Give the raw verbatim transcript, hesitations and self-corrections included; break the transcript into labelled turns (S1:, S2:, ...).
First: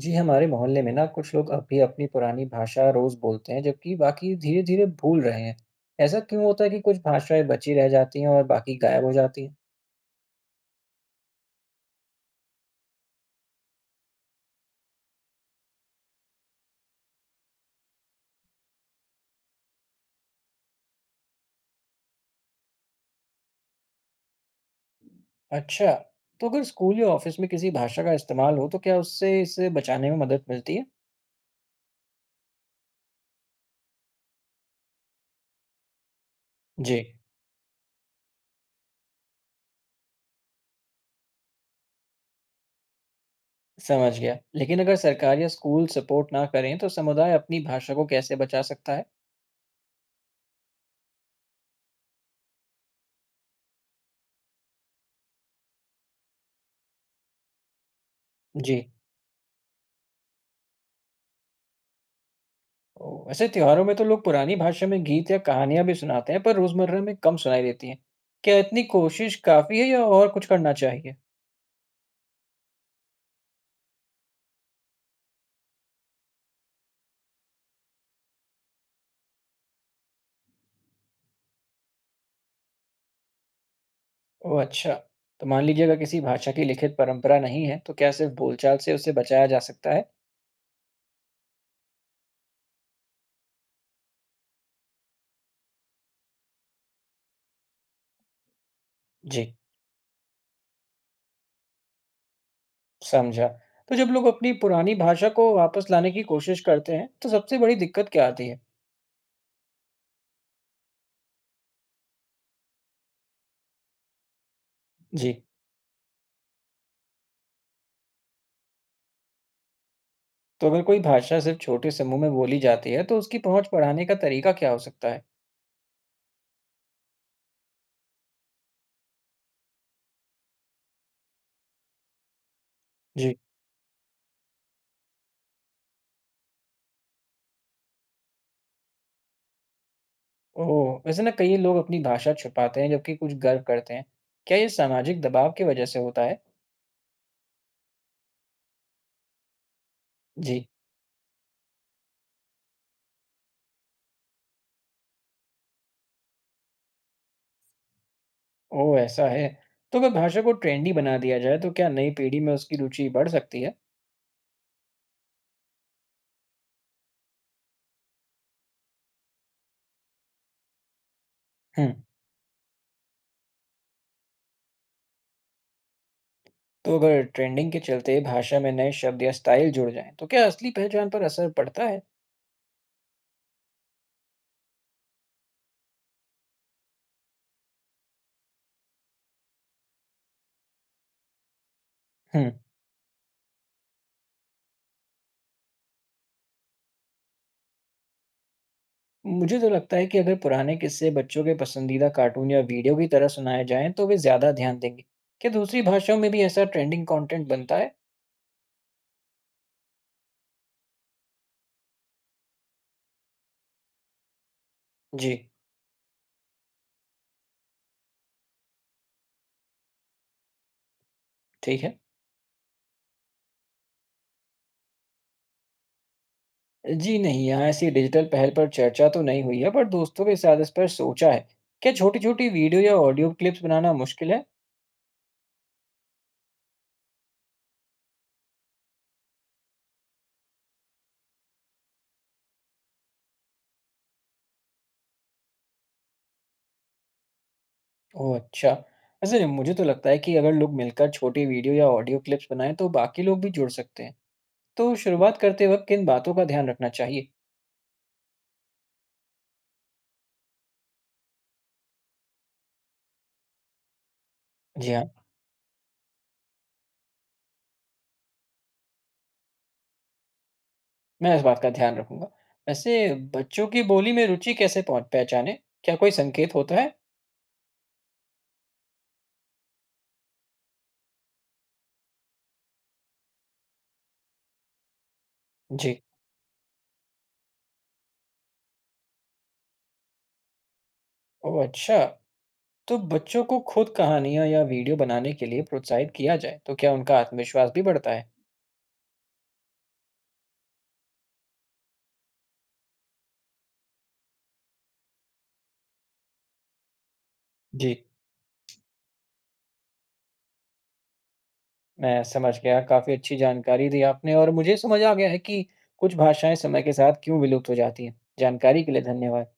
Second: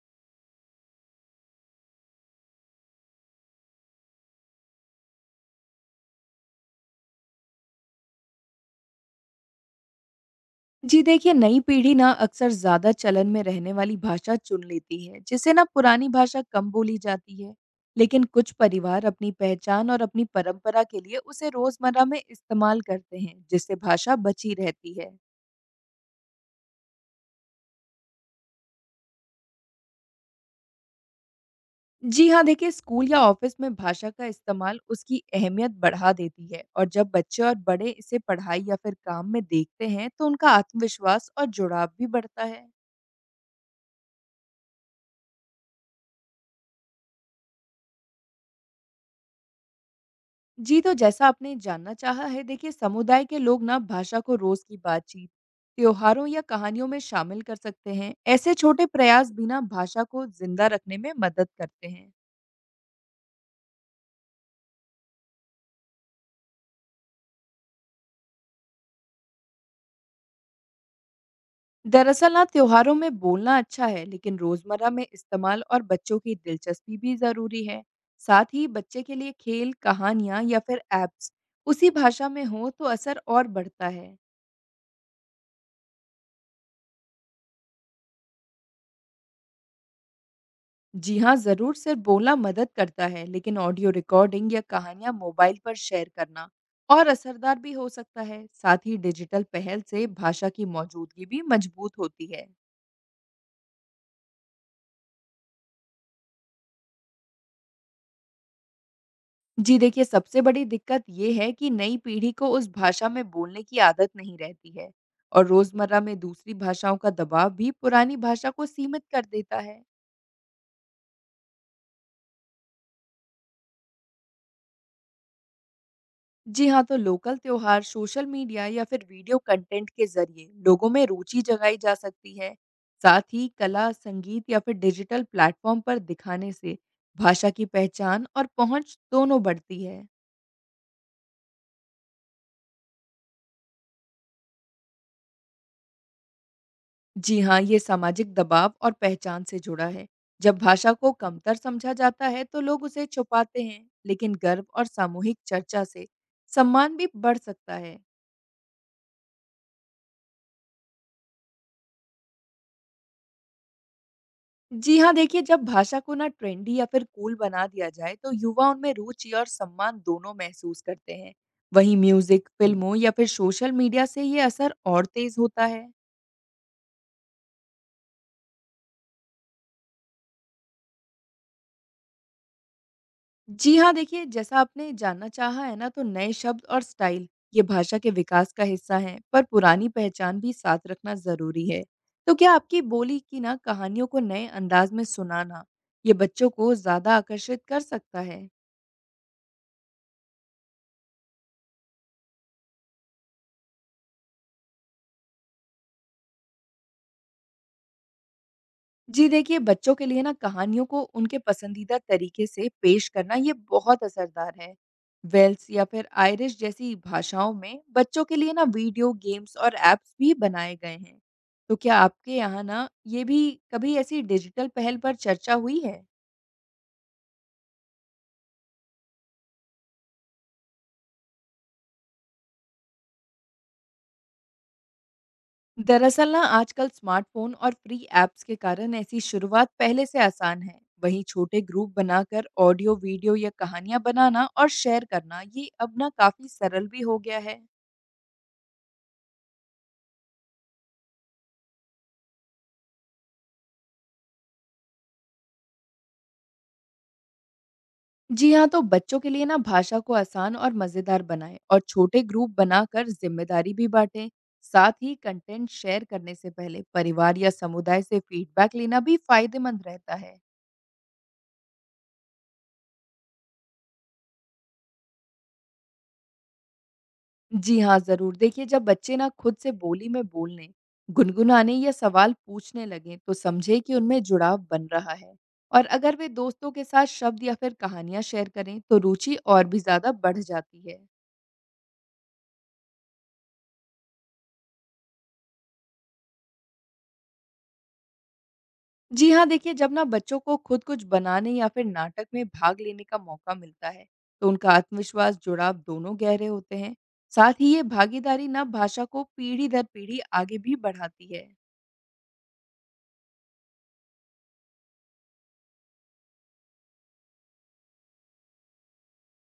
S1: जी, हमारे मोहल्ले में ना कुछ लोग अब भी अपनी पुरानी भाषा रोज बोलते हैं जबकि बाकी धीरे धीरे भूल रहे हैं। ऐसा क्यों होता है कि कुछ भाषाएं बची रह जाती हैं और बाकी गायब हो जाती हैं?
S2: जी देखिए, नई पीढ़ी ना अक्सर ज़्यादा चलन में रहने वाली भाषा चुन लेती है, जिससे ना पुरानी भाषा कम बोली जाती है। लेकिन कुछ परिवार अपनी पहचान और अपनी परंपरा के लिए उसे रोज़मर्रा में इस्तेमाल करते हैं, जिससे भाषा बची रहती है।
S1: अच्छा, तो अगर स्कूल या ऑफिस में किसी भाषा का इस्तेमाल हो तो क्या उससे इसे बचाने में मदद मिलती है?
S2: जी हाँ, देखिए स्कूल या ऑफिस में भाषा का इस्तेमाल उसकी अहमियत बढ़ा देती है, और
S1: जी,
S2: जब बच्चे और बड़े इसे पढ़ाई या फिर काम में देखते हैं, तो उनका आत्मविश्वास और जुड़ाव भी बढ़ता है।
S1: समझ गया। लेकिन अगर सरकार या स्कूल सपोर्ट ना करें तो समुदाय अपनी भाषा को कैसे बचा सकता है?
S2: जी, तो जैसा आपने जानना चाहा है, देखिए समुदाय के लोग ना भाषा को रोज़ की बातचीत, त्योहारों या कहानियों में शामिल कर सकते हैं। ऐसे
S1: जी।
S2: छोटे प्रयास भी ना भाषा को जिंदा रखने में मदद करते हैं।
S1: ओह, वैसे त्योहारों में तो लोग पुरानी भाषा में गीत या कहानियां भी सुनाते हैं पर रोजमर्रा में कम सुनाई देती हैं। क्या इतनी कोशिश काफी है या और कुछ करना चाहिए?
S2: दरअसल ना त्योहारों में बोलना अच्छा है, लेकिन रोजमर्रा में इस्तेमाल और बच्चों की दिलचस्पी भी ज़रूरी है। साथ ही बच्चे के लिए खेल, कहानियाँ या फिर ऐप्स उसी भाषा में हो, तो असर और बढ़ता है।
S1: ओह अच्छा, तो मान लीजिए अगर किसी भाषा की लिखित परंपरा नहीं है तो क्या सिर्फ बोलचाल से उसे बचाया जा सकता है?
S2: जी हाँ, ज़रूर, सिर्फ बोलना मदद करता है, लेकिन ऑडियो रिकॉर्डिंग या कहानियाँ मोबाइल पर शेयर करना और असरदार भी हो सकता है। साथ ही डिजिटल
S1: जी,
S2: पहल से भाषा की मौजूदगी भी मजबूत होती है।
S1: समझा। तो जब लोग अपनी पुरानी भाषा को वापस लाने की कोशिश करते हैं तो सबसे बड़ी दिक्कत क्या आती है?
S2: जी देखिए, सबसे बड़ी दिक्कत ये है कि नई पीढ़ी को उस भाषा में बोलने की आदत नहीं रहती है,
S1: जी।
S2: और रोज़मर्रा में दूसरी भाषाओं का दबाव भी पुरानी भाषा को सीमित कर देता है।
S1: तो अगर कोई भाषा सिर्फ छोटे समूह में बोली जाती है तो उसकी पहुंच बढ़ाने का तरीका क्या हो सकता है?
S2: जी हाँ, तो लोकल त्योहार, सोशल मीडिया या फिर वीडियो कंटेंट के ज़रिए लोगों में रुचि जगाई जा सकती है। साथ
S1: जी।
S2: ही कला, संगीत या फिर डिजिटल प्लेटफ़ॉर्म पर दिखाने से भाषा की पहचान और पहुँच दोनों बढ़ती है।
S1: ओह! वैसे ना कई लोग अपनी भाषा छुपाते हैं जबकि कुछ गर्व करते हैं। क्या ये सामाजिक दबाव की वजह से होता है?
S2: जी हाँ, ये सामाजिक दबाव और पहचान से जुड़ा है। जब
S1: जी।
S2: भाषा को कमतर समझा जाता है, तो लोग उसे छुपाते हैं, लेकिन गर्व और सामूहिक चर्चा से सम्मान भी बढ़ सकता है।
S1: ओह! ऐसा है। तो अगर भाषा को ट्रेंडी बना दिया जाए तो क्या नई पीढ़ी में उसकी रुचि बढ़ सकती है?
S2: जी हाँ, देखिए, जब भाषा को ना ट्रेंडी या फिर कूल बना दिया जाए, तो युवा उनमें रुचि और सम्मान दोनों महसूस करते हैं।
S1: हुँ।
S2: वहीं म्यूजिक, फिल्मों या फिर सोशल मीडिया से ये असर और तेज होता है।
S1: तो अगर ट्रेंडिंग के चलते भाषा में नए शब्द या स्टाइल जुड़ जाएँ तो क्या असली पहचान पर असर पड़ता है?
S2: जी हाँ, देखिए, जैसा आपने जानना चाहा है ना, तो नए शब्द और स्टाइल ये भाषा के विकास का हिस्सा हैं, पर पुरानी पहचान भी साथ रखना जरूरी है। तो
S1: हुँ।
S2: क्या आपकी बोली की ना कहानियों को नए अंदाज में सुनाना ये बच्चों को ज्यादा आकर्षित कर सकता है?
S1: मुझे तो लगता है कि अगर पुराने किस्से बच्चों के पसंदीदा कार्टून या वीडियो की तरह सुनाए जाएँ तो वे ज़्यादा ध्यान देंगे। क्या दूसरी भाषाओं में भी ऐसा ट्रेंडिंग कंटेंट बनता है?
S2: जी देखिए, बच्चों के लिए ना कहानियों को उनके पसंदीदा तरीके से पेश करना ये बहुत असरदार है।
S1: जी।
S2: वेल्स या फिर आयरिश जैसी भाषाओं में बच्चों के लिए ना वीडियो गेम्स और ऐप्स भी बनाए गए हैं। तो
S1: ठीक
S2: क्या
S1: है।
S2: आपके यहाँ ना ये भी कभी ऐसी डिजिटल पहल पर चर्चा हुई है?
S1: जी नहीं, यहाँ ऐसी डिजिटल पहल पर चर्चा तो नहीं हुई है, पर दोस्तों के साथ इस पर सोचा है। क्या छोटी-छोटी वीडियो या ऑडियो क्लिप्स बनाना मुश्किल है?
S2: दरअसल ना आजकल स्मार्टफ़ोन और फ्री ऐप्स के कारण ऐसी शुरुआत पहले से आसान है। वहीं छोटे ग्रुप बनाकर ऑडियो, वीडियो या कहानियाँ बनाना और शेयर करना ये अब ना काफ़ी सरल भी हो गया है।
S1: ओह अच्छा! वैसे मुझे तो लगता है कि अगर लोग मिलकर छोटी वीडियो या ऑडियो क्लिप्स बनाएँ तो बाकी लोग भी जुड़ सकते हैं। तो शुरुआत करते वक़्त किन बातों का ध्यान रखना चाहिए?
S2: जी हाँ, तो बच्चों के लिए ना भाषा को आसान और मज़ेदार बनाएं, और छोटे ग्रुप बनाकर जिम्मेदारी भी बांटें। साथ
S1: जी हाँ,
S2: ही कंटेंट शेयर करने से पहले परिवार या समुदाय से फीडबैक लेना भी फायदेमंद रहता है।
S1: मैं इस बात का ध्यान रखूँगा। वैसे बच्चों की बोली में रुचि कैसे पहुँच पहचानें? क्या कोई संकेत होता है?
S2: जी हाँ, ज़रूर देखिए, जब बच्चे ना खुद से बोली में बोलने, गुनगुनाने या सवाल पूछने लगें, तो समझे कि उनमें जुड़ाव बन रहा है। और
S1: जी।
S2: अगर वे दोस्तों के साथ शब्द या फिर कहानियाँ शेयर करें, तो रुचि और भी ज़्यादा बढ़ जाती है।
S1: ओह अच्छा! तो बच्चों को खुद कहानियाँ या वीडियो बनाने के लिए प्रोत्साहित किया जाए, तो क्या उनका आत्मविश्वास भी बढ़ता है?
S2: जी हाँ, देखिए, जब ना बच्चों को खुद कुछ बनाने या फिर नाटक में भाग लेने का मौका मिलता है, तो उनका आत्मविश्वास, जुड़ाव दोनों गहरे होते हैं। साथ ही ये
S1: जी,
S2: भागीदारी ना भाषा को पीढ़ी दर पीढ़ी आगे भी बढ़ाती है।
S1: मैं समझ गया। काफ़ी अच्छी जानकारी दी आपने और मुझे समझ आ गया है कि कुछ भाषाएं समय के साथ क्यों विलुप्त हो जाती हैं। जानकारी के लिए धन्यवाद।